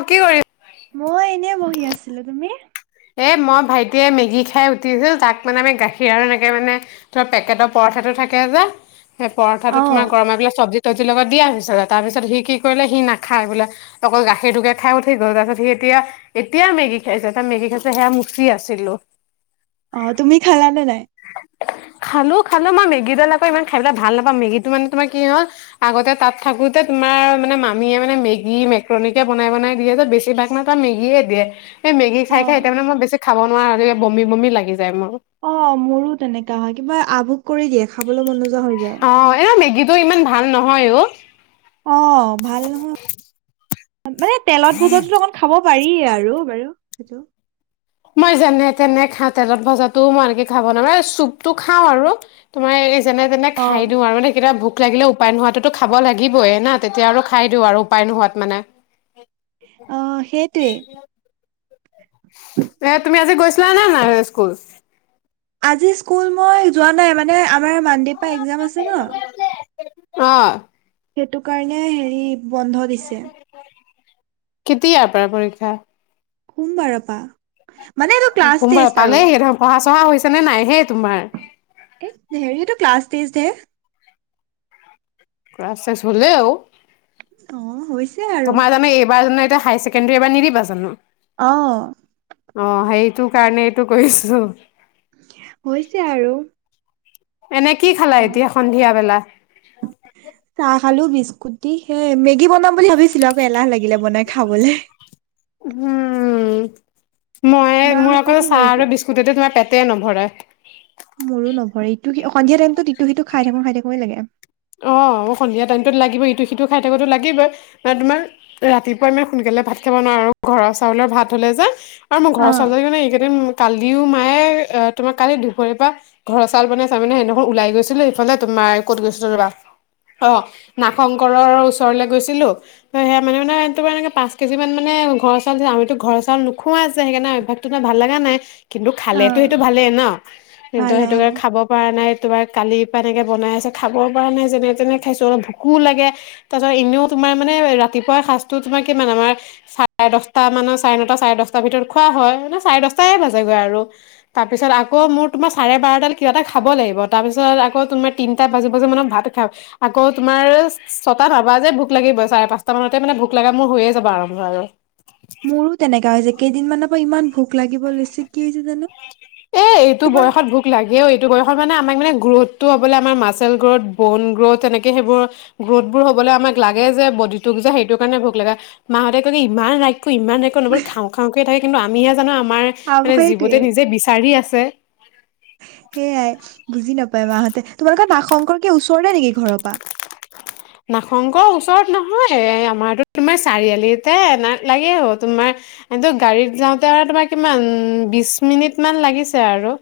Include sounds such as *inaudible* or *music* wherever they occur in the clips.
অ কি কৰি? মই এনেই বহি আছিলোঁ তুমি এ মই ভাইটিয়ে মেগী খাই উঠিছিল তাক মানে আমি গাখীৰ আৰু এনেকে মানে তোমাৰ পেকেটৰ পৰঠাটো থাকে যে সেই পৰঠাটো অ', তোমাৰ গৰমে পিলাক চব্জিত চব্জী লগত দিয়া পিছত তাৰপিছত সি কি কৰিলে সি নাখায় বোলে অকল গাখীৰটোকে খাই উঠাই গল তাৰপিছত এয়া এতিয়া মেগি খাইছে এ মেগি খাই টো সেয়া মুচি আছিলোঁ। অ তুমি খালা নে নাই? খালো খালো মই মেগীডাল আকৌ ইমান খাই পেলাই ভাল নাপাম মেগীটো তোমাৰ কি হ'ল? আগতে তাত থাকোতে তোমাৰ মানে মামীয়ে মানে মেগী মেক্ৰণীকে বনাই বনাই দিয়ে যে বেছি ভাগ মই মেগিয়ে দিয়ে সেই মেগি অ'। খাই খাই এতিয়া মানে মই বেছি খাব নোৱাৰা হলো বমি বমি লাগি যায় মোৰ অ মোৰো তেনেকা হয় কিবা আভোগ কৰি দিয়ে খাবলৈ মন নোযোৱা হৈ যায়। অ এনেও মেগীটো ইমান ভাল নহয়, অহ। অ ভাল নহয় মানে তেলত ভোজাতো অকণ খাব পাৰি আৰু বাৰু সেইটো মই যেনে তেনে খা তেলত ভজাতো মই এনেকে খাব নোৱাৰে চুপতটো খাওঁ আৰু তোমাৰ এই যেনে তেনে খাই অ'। দিওঁ আৰু কেতিয়াবা ভোক লাগিলে উপায় নোহোৱাতো খাব লাগিবই না তেতিয়া আৰু খাই দিওঁ আৰু উপায় নোহোৱাত মানে অ সেইটোৱেই এ তুমি আজি গৈছিলা নে নাই স্কুল? আজি স্কুল মই যোৱা নাই মানে আমাৰ মানডে পৰা এক্জাম আছে ন অঁ, সেইটো কাৰণে হেৰি বন্ধ দিছে। কেতিয়াৰ পৰা পৰীক্ষা সোমবাৰৰপা মানে এইটো ক্লাছ সোমবাৰ টেষ্ট আৰু পালেহি দেখোন পঢ়া চহা হৈছে নে নাই হে তোমাৰ? এ হেৰিটো ক্লাছ টেষ্ট হে ক্লাছ টেষ্ট হ'লেও অ', হৈছে আৰু তোমাৰ জানো এইবাৰ জানো হাইয়াৰ ছেক কিন্তু এইবাৰ নিদিবা জানো। অ, অ সেইটো কাৰণে এইটো কৈছোঁ। হৈছে আৰু এনে কি খালা পঢ়া এতিয়া সন্ধিয়া বেলা? চাহ খালোঁ বিস্কুত দি সে মেগী বনাম বুলি ভাবিছিলোঁ আকৌ এলাহ লাগিলে বনাই খাবলে। উম মই মই মাহঁতে আকৌ কি চাহ কৰিছে? আৰু বিস্কুট মুটতে মানে তোমাৰ পেটে নভৰে। মোৰো নভৰে ইটো সন্ধিয়া টাইমটো ইটো সিটো খাই থাকো খাই থাকোৱে লাগে। অঁ অ সন্ধিয়া টাইমটোত লাগিবই ইটো সিটো খাই থাকিবটো লাগিবই মানে তোমাৰ ৰাতিপুৱা আমি সোনকালে ভাত খাব নোৱাৰো ঘৰৰ চাউলৰ ভাত হলে যে, আৰু মোৰ ঘৰৰ অ', ছোৱালীজনী এইকেইদিন কালিও মায়ে তোমাক কালি দুপৰীৰ পৰা ঘৰ চাউল মানে চাউল মানে এনেকা গৈছিলে এইফালে তোমাৰ ক'ত গৈছিলো ৰবা? অ নাগশংকৰৰ ওচৰলে গৈছিলোঁ? ত সেয়া মানে মানে তোমাৰ এনেকে পাঁচ কেজি মানে ঘৰৰ চাউল আমিটো ঘৰৰ চাউল নোখোৱা যে সেইকাৰণে অভ্যাস ভাল লগা নাই কিন্তু খালেটো অ'। সেইটো ভালেই ন কিন্তু ভাল সেইটো অ'। খাব। কৰা নাই তোমাৰ কালিৰ পৰা এনেকে বনাই আছোঁ খাব পৰা নাই যেনে তেনে খাইছো অলপ ভুকো লাগে। তাৰ পাছত এনেও তোমাৰ মানে ৰাতিপুৱা সাঁজটোত তোমাৰ কিমান আমাৰ। চাৰে দটা মানত চাৰে নটা চাৰে দশটা মানৰ ভিতৰত খোৱা হয় মানে চাৰে দটা বাজেগৈ আৰু তাৰ পিছত আকৌ মোৰ তোমাৰ চাৰে বাৰটা কিবা এটা খাব লাগিব তাৰ পিছত আকৌ তোমাৰ তিনিটা বাজি বাজি মানত ভাত খাওঁ আকৌ তোমাৰ ছটা নবাজে ভোক লাগিব চাৰে পাঁচটা মানতে মানে ভোক লগা মোৰ হৈয়ে যাব আৰম্ভ আৰু মোৰো তেনেকা হৈছে কেইদিনমানৰ পৰা ইমান ভোক লাগিব লৈছে কি হৈছে জানো? এ এইটো তোমাৰ বয়সত ভোক লাগেও এইটো বয়সত মানে আমাক মানে গ্ৰ'থটো হবলে আমাৰ মাচেল গ্ৰোথ, বন গ্ৰোথ, এনেকে সেইবোৰ গ্ৰোথবোৰ হ'বলৈ আমাক লাগে যে বডিটোক যে সেইটোৰ কাৰণে ভোক লাগে। মাহঁতে কলে ইমান ৰাখো ইমান ৰাইখ খাওঁ খাওঁকে থাকে কিন্তু আমিহে জানো আমাৰ আ মানে জীৱতে সেইটোৱে। নিজে বিচাৰি আছে। সেয়াই বুজি নাপায় মাহঁতে তোমালোকৰ নাগ শংকৰকে ওচৰ নেকি ঘৰৰ পৰা নাগ শংকৰ ওচৰত নহয় আমাৰতো তোমাৰ চাৰিআলিতে এ লাগে হ তোমাৰ কিন্তু গাড়ীত যাওঁতে আৰু তোমাৰ কিমান বিশ মিনিট মান লাগিছে আৰু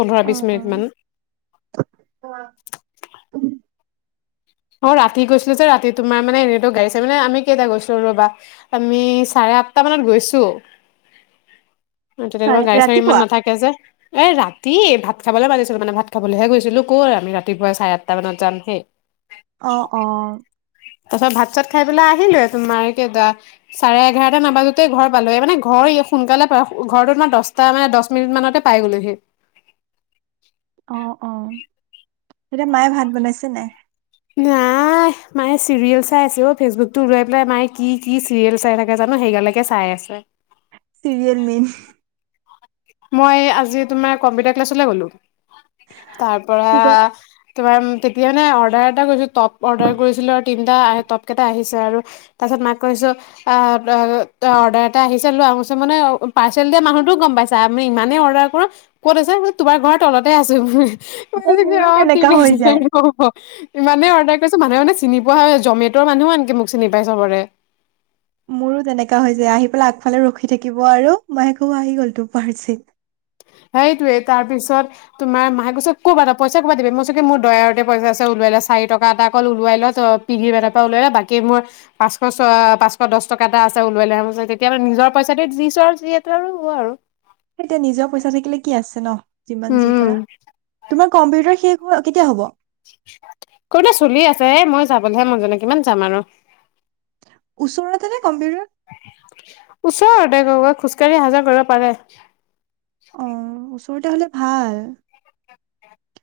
পোন্ধৰ বিশ অ', অ', মিনিটমান। *unintelligible* অ ৰাতি গৈছিলো যে ৰাতি তোমাৰ মানে এনেই গাড়ীত চাবলৈ মানে আমি কেইটা গৈছিলো ৰবা আমি চাৰে আঠটা মানত গৈছোঁ। *inaudible* চাৰে তেতিয়া গাড়ী চাড়ী ইমান ৰাতিপুৱা? নাথাকে যে এ ৰাতি ভাত খাবলৈ মানিছিলো মানে ভাত খাবলৈহে গৈছিলো কত আমি ৰাতিপুৱাই চাৰে আঠটা মানত যাম হে। অ, অ, তাৰ পিছত ভাত চাত খাই পেলাই আহিলো তোমাৰ কেইটা চাৰে এঘাৰটা নাবাজাতে ঘৰ পালোৱে মানে ঘৰ সোনকালে ঘৰটো তোমাৰ দহটা মানে দহ মিনিট মানতে পাই গলোহি অ অ এতিয়া মায়ে ভাত বনাইছে নে নাই? নাই। নাই মায়ে চিৰিয়েল চাই আছে অ ফেচবুক টো উওলাই পেলাই মায়ে কি কি চিৰিয়েল চাই থাকে জানো সেই গালেকে চাই আছে। Serial main. মই আজি তোমাৰ কম্পিউটাৰ ক্লাছলৈ গলো তাৰ পৰা কি কয় তোমাৰ তেতিয়া মানে অৰ্ডাৰ এটা কৰিছিলোঁ টপ অৰ্ডাৰ কৰিছিলোঁ আৰু তিনিটা টপকেইটা আহিছে আৰু তাৰ পিছত মাক কৈছো। অ ত অৰ্ডাৰ এটা আহিছে লোৱা তাৰপাছত মানে পাৰ্চেল দিয়া মানুহতটোও গম পাইছে। আমি মানে ইমানেই অৰ্ডাৰ কৰো ক'ত আছে তোমাৰ ঘৰৰ তলতে আছো। অ, মোৰো অ ঠিক তেনেকা হৈ আছে যায় ক ইমানেই অৰ্ডাৰ কৰিছো মানুহে মানে চিনি পোৱা হয় জমেটৰ মানুহেও আনকি মোক চিনি পাই চবতে। মোৰো তেনেকা হৈ যায় আহি পেলাই আগফালে ৰখি থাকিব আৰু মাই ক'ব আহি গ'ল তোৰ পাৰ্চেল। সেইটোৱে তাৰ পিছত তোমাৰ মাই কৈছে কবা পইচা কপা দিবি মই চাগে মোৰ দয়াৰতে পইচা ওলিয়াই ল' চাৰি টকা এটা অকল ওলাই ল পিন্ধি মেলাৰ পৰাওলাই বাকী মোৰ পাঁচশ ছ পাঁচশ দচ টকা এটা আছে ওলোৱাই লৈ আহ। *unintelligible* তেতিয়াহলে নিজৰ পইচাটোৱে দি দিছো আৱ যিহেতু আৰু হ'ব আৰু। সেইটোৱে নিজৰ পইচা থাকিলে কি আছে ন যিমান যি উম কৰা তোমাৰ কম্পিউটাৰ সেই হল কেতিয়া হ'ব *unintelligible* চলি আছে। মই যাবলেহে মন যোৱা নাই, কিমান যাম আৰু। ওচৰতে নে কম্পিউতাৰ? ওচৰৰতে গৈ গৈ খোজকাঢ়ি অহা যোৱা কৰিব পাৰে অ ওচৰতে হলে ভাল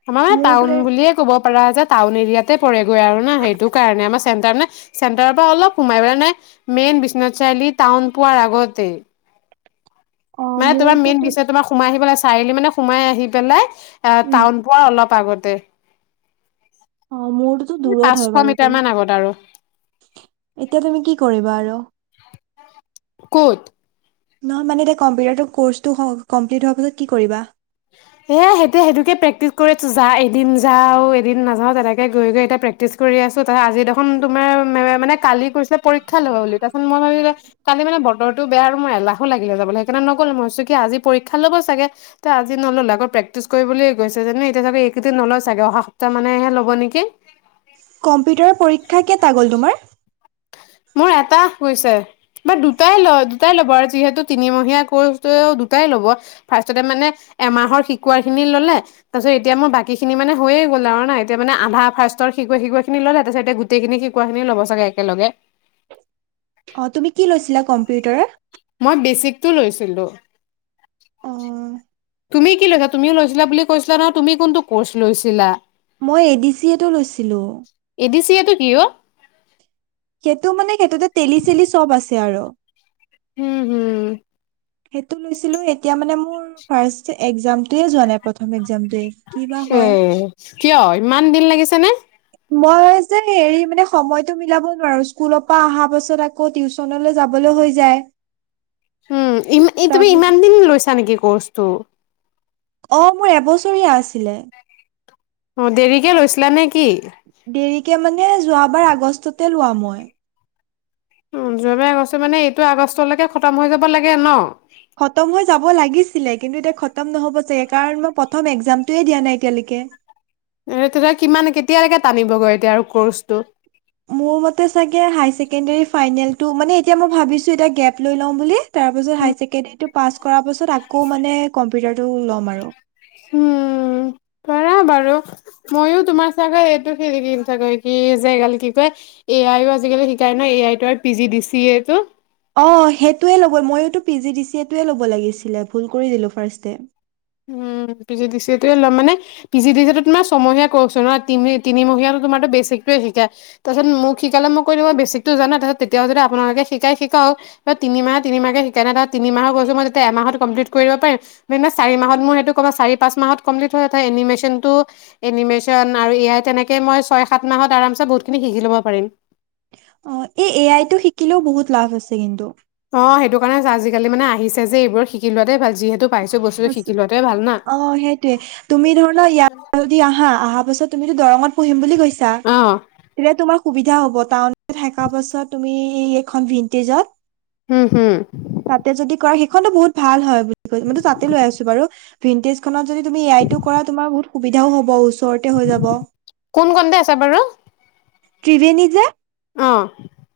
আমাৰ মোৰতো টাউন এই বুলিয়ে ক'ব পাৰা যে, টাউন এৰিয়াতে পৰেগৈ আৰু ন সেইটো কাৰণে। আমা চেণ্টাৰ নাই চেণ্টাৰৰ পৰা অলপ সোমাই পেলাই মানে মেইন বিশ্বনাথ চাৰিআলি টাউন পোৱাৰ আগতেই অ মানে তোমাৰ মেইন মোৰটোতো বিচয় তোমাক সোমাই আহি পেলাই চাৰিআলি মানে সোমাই আহি পেলাই এ উম টাউন পোৱাৰ অলপ আগতে অ মোৰটোতো দূৰত পাঁচশ হয় বাৰু মিটাৰ মান আগত আৰু বহুত এতিয়া তুমি কি কৰিবা আৰু ক'ত নহয় মানে এতিয়া কম্পিউটাৰটো ক'ৰ্চটো কমপ্লিট হোৱা পাছত কি কৰিবা? এই সেইটো সেইটোকে প্ৰেক্টিছ কৰিছো যা এদিন যাও এদিন নাযাও তেনেকে গৈ গৈ এতিয়া প্ৰে প্ৰেক্টিছ কৰি আছো তাৰ আজি দেখোন তোমাৰ মানে কালি কৈছিলে পৰীক্ষা ল'ব বুলি তাৰপিছত মই ভাবিলো কালি মানে বতৰটো বেয়া আৰু মোৰ এলাহো লাগিলে যাবলে। সেইকাণে নগলো মই। ভাবিছো কি, আজি পৰীক্ষা ল'ব চাগে। আজি নল'লে আকৌ প্ৰেক্টিছ কৰিবলৈ কৈছে তেনে এতিয়া নলয় চাগে এইকেইদিন নলয় ছাগে অহা সপ্তাহতে ল'ব নেকি কম্পিউটাৰৰ পৰীক্ষা কেটা গ'ল তোমাৰ? মোৰ এটা হৈছে বা দুটাই লয় দুটাই ল'ব আৰু যিহেতু তিনিমহীয়া কৰ্চটোৱেও দুটাই ল'ব ফাৰ্ষ্টতে মানে এমাহৰ শিকোৱা খিনি ললে তাৰপিছত এতিয়া মোৰ বাকী খিনি মানে হৈয়ে গ'ল আৰু না এতিয়া মানে আধা ফাষ্টৰ শিকোৱা শিকুৱা খিনি ল'লে তাৰপাছত গোটেইখিনিক শিকোৱা খিনি ল'ব ছাগে একেলগে অ তুমি কি লৈছিলা কম্পিউটাৰৰ? মই বেচিকটো লৈছিলো। অ তুমি কি লৈছা তুমিও লৈছিলা বুলি কৈছিলা নহয় তুমি কোনটো কৰ্চ লৈছিলা মই এ ডি চিয়ে ট লৈছিলোঁ। এ ডি চি এটো কি ঔ সেইটো মানে সেইটোতে তেলি চেলি চব আছে আৰু। হুম হুম সেইটো লৈছিলো এতিয়া মানে মোৰ ফাৰ্ষ একজামটোয়ে যোৱা নাই। প্ৰথম একজামটোৱেই কি বা এ হয় কিয় ইমান দিন লাগিছে নে মই যে হেৰি মানে সময়তো মিলাব নোৱাৰো, স্কুল পা আহা পাছত আকৌ টিউ টিউচনলৈ যাবলৈ হৈ যায়। হুম ই এই তুমি ইমান তাৰপিছত দিন লৈছা নেকি কৰ্চটো? অঁ মোৰ এবছৰীয়া আছিলে। অ দেৰিকে লৈছিলা নে কি দেৰিকে মানে যোৱা বাৰ আগষ্টতে লোৱা মই। উম যোৱাবাৰ আগষ্ট মানে এইটো আগষ্টলৈকে খতম হৈ যাব লাগে ন খতম হৈ যাব লাগিছিলে কিন্তু এতিয়া খতম নহব যে, কাৰণ মই প্ৰথম একজামটোৱে দিয়া নাই এতিয়ালৈকে। এ তেতিয়া কিমান কেতিয়ালৈকে টানিবগৈ এতিয়া আৰু কৰ্চটো মোৰ মতে চাগে হাই ছেকেণ্ডেৰি ফাইনেলটো মানে এতিয়া মই ভাবিছো এতিয়া গেফ্ট লৈ লওঁ বুলি তাৰ পাছত হায় ছেকেণ্ডৰী টো পাছ কৰাৰ পাছত আকৌ মানে কম্পিউটাৰ টো ল'ম আৰু উম কৰা বাৰু। ময়ো তোমাৰ চাগে এইটো খেলি দিম চাগৈ কি যে এই গাল কি কয়? এ আইও আজিকালি শিকাই নয় এ আই আৰু P G D C A টো? অ সেইটোৱে ল'ব ময়োতো P G D C A টোৱে ল'ব লাগিছিলে ভুল কৰি দিলো ফাৰ্ষ্টে। উম P G D C A ল'ম। মানে- P G D C A টো তোমাৰ ছমহীয়া কৰ্চ হয় ন, তিনি তিনিমহীয়াতো তোমাৰতো বেছিকটোৱে শিকাই। তাৰপিছত মোক শিকালে মই কই দিম বেছিকতো জনোৱে তাৰ পাছত তেতিয়াও যদি আপোনালোকে শিকাই শিকাওক। তিনি মাহে তিনিমাহে শিকাই নহয় তিমাহৰ কৰ্চটো মই যেতিয়া এমাহত কম্লিট কৰি দিব পাৰিম। মানে- চাৰি মাহত মোৰ সেইটো কৰা চাৰি পাঁচ মাহত কমপ্লিট হৈ উঠা এনিমেচনটো- এনিমেচন আৰু এ আই তেনেকে মই ছয় সাত মাহত আৰামছে বহুতখিনি শিকি ল'ব পাৰিম। অ এই এ আই টো শিকিলেও বহুত লাভ আছে কিন্তু। অ সেইটো কাৰণে হৈছে আজিকালি মানে আহিছে যে এইবোৰ শিকি লোৱাতে ভাল। যিহেতু- পাইছো বস্তুটো শিকি লোৱাটোৱে ভাল না অ সেইটোৱে। তুমি ধৰা ন ইয়াৰ- আহা আহা পাছত তুমিটো দৰংত পঢ়িম বুলি কৈছা। অ তেতিয়া তোমাৰ সুবিধা হব। কাৰণ- থকা পাছত তুমি এইখন ভিন্টেজত। হম হম। তাতে যদি কৰা সেইখনতো বহুত ভাল হয় বুলি কৈছে মইটো তাতে লৈ আছো বাৰু। ভিণ্টেজ- খনত যদি তুমি এ আই টো কৰা তুমাৰ বহুত সুবিধাও হ'ব ওচৰতে হৈ যাব। কোন খনতে আছে বাৰু? ত্ৰিবেণী যে- অ'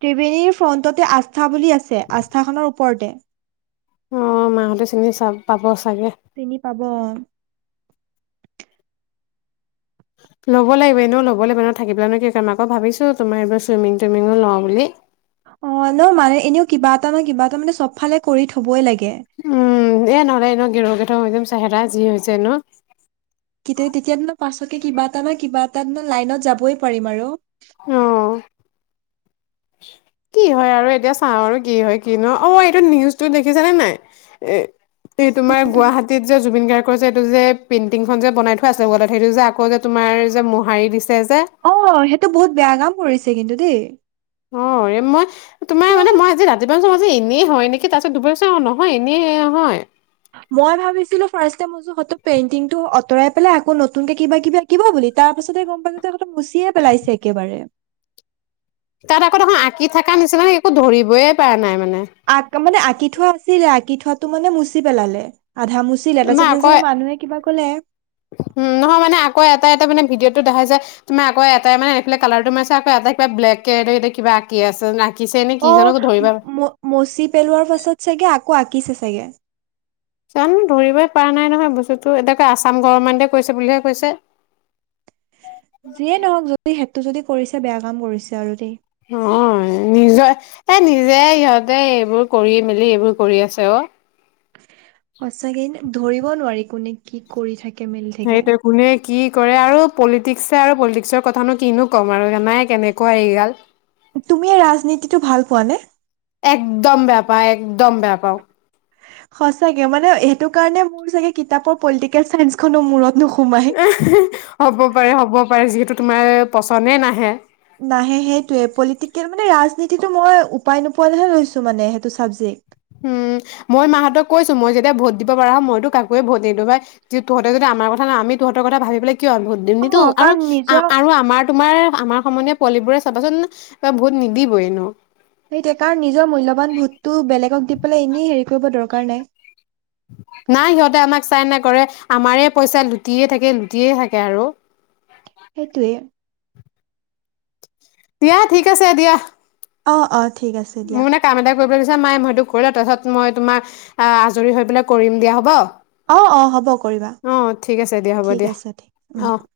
ত্ৰিবেণীৰ ফ্ৰণ্টতে আস্থা বুলি আছে আস্থাখনৰ ওপৰতে। অ মাহতে চিনি চা পাব চাগে। চিনি পাব। ল'ব লাগিব এনেও' লবলে বাৰু থাকিপেলাইনো কি কৰিম আকৌ ভাবিছোঁ তোমাৰ এইবাৰ চুইমিং টুইমিঙো লওঁ বুলি। অ নহয় মানে এনেও কিবা এটা ন কিবা এটা মানে চব ফালে কৰি থবই লাগে। উম এ নহ'লে এনো গেৰৌ গেথওঁ হৈ যাম চোহেৰা যি হৈছে ন। কেতি তেতিয়াটো মই পাছতকে কিবা এটা ন কিবা এটা ন লাইনত যাবই পাৰিম আৰু। অ' কি হয় আৰু এতিয়া চাওঁ আৰু কি হয় কি ন। অ এইটো নিউজটো দেখিছেনে নাই? এ তে তোমাৰ গুৱাহাটীত যে- জুবিন গাৰ্গৰ যে এইটো যে পেইণ্টিংখন যে বনাই থোৱা আছে ৱালত সেইটো যে আকৌ যে তোমাৰ যে মোহাৰি দিছে যে। অ সেইটো বহুত বেয়া কাম কৰিছে কিন্তু দেই। অ মই তো- কিয় বা? আজি ৰাতিপুৱা ভাবিছোঁ যে এনেই হয় নেকি তাৰপিছত দুপৰীয়া চাওঁ নহয় এনেই হয়। মই ভাবিছিলো ফাৰ্ষ্টে মই ভাবিছোঁ হয়তো পেইণ্টিংটো আঁতৰাই পেলাই আকৌ নতুনকে কিবা কিবা- কিবা বুলি তাৰ পাছতে গম পালোঁ যে একদম মোচিয়ে পেলাইছে একেবাৰে। তাত আকৌ দেখোঁ আঁকি থাকা নিচিনা একো ধৰিবইে পৰা নাই মানে। আঁক মানে আঁকি থোৱা আছিলে আঁকি থোৱাটো মানে মুচি পেলালে। আধা মুচি- চিলে তাৰ পাছত নহয় আকৌ দেখিছো মানুহে কিবা কলে। উম নহয় মানে আকৌ এটা এটা মানে ভিডিঅ'তটো দেখাই যে- তুমাৰ আকৌ এটাই মানে এইফালে কালাৰটো মাৰিছে আকৌ এটা কিবা ব্লেককে কিবা আঁকি আছে না- আঁকিছে নে কি অ জানো একো ধৰিব- ম- মচি পেলোৱাৰ পাছত চাগে আকৌ আঁকিছে চাগে। জানোঁ ধৰিবই পৰা নাই নহয় বস্তুটো এতিয়াকে আছাম গভৰ্মেণ্টে কৰিছে বুলিহে কৈছে। যিয়ে নহওক যদি সেইটো যদি কৰিছে বেয়া কাম কৰিছে আৰু দেই। অ' নিজৰ এ নিজে সিহঁতে এইবোৰ কৰি মেলি এইবোৰ কৰি আছে অ সঁচাকে ধৰিব নোৱাৰি কোনে কি কৰি থাকে, মেলি থাকে। সেইটোৱে কোনে কি কৰে আৰু পলিটিক্সে আৰু পলিটিক্সৰ কথানো কিনো ক'ম আৰু নাই কেনেকুৱা এইগাল। তুমি এই ৰাজনীতিটো ভাল পোৱা নে? একদম বেয়া পাওঁ, একদম বেয়া পাওঁ। সঁচাকে মানে সেইটো কাৰণে মোৰ চাগে কিতাপৰ পলিটিকেল চাইন্সখনো মূৰত নোসোমায়। হ'ব পাৰে হ'ব পাৰে যিহেতু তোমাৰ পচনে নাহে। নাহে, সেইটোৱে পলিটিকেল মানে ৰাজনীতিটো মই উপায় নোপোৱাতহে লৈছো মানে সেইটো চাবজেক্ট। উম' মই মাহঁতক কৈছোঁ। মই যেতিয়া ভোট দিব পাৰা হ'ম মইতো কাকয়ে ভোট নিদু পাই। তহঁতে যদি আমাৰ কথা নহ আমি তহঁতৰ কথা ভাবি পেলাই কিয় ভোট দিম অ নিদোও আৰু কাৰণ নিজৰ আৰু আমাৰ তোমাৰ আমাৰ সমনীয়া পোৱালিবোৰে চাবাচোন ভোট নিদিবই এনো। সেইটোয়ে কাৰণ নিজৰ মূল্যবান ভোটটো বেলেগক দি পেলাই এনেই হেৰি কৰিব দৰকাৰ নাই। নাই সিহঁতে আমাক চাই নকৰে আমাৰে পইচা লুটিয়ে থাকে, লুটিয়ে থাকে আৰু সেইটোৱে দিয়া ঠিক আছে দিয়া। অ' অ' ঠিক আছে দিয়া। মোৰ মানে কাম এটা কৰিব দিছে মাই মই সেতো কৰিলও তাৰপিছত মই তোমাৰ আহ' আজৰি হৈ পেলাই কৰিম দিয়া হব। অ অ হ'ব কৰিবা অ' ঠিক আছে দিয়া হ'ব ঠিক দিয়া আছে ঠিক উম অ'।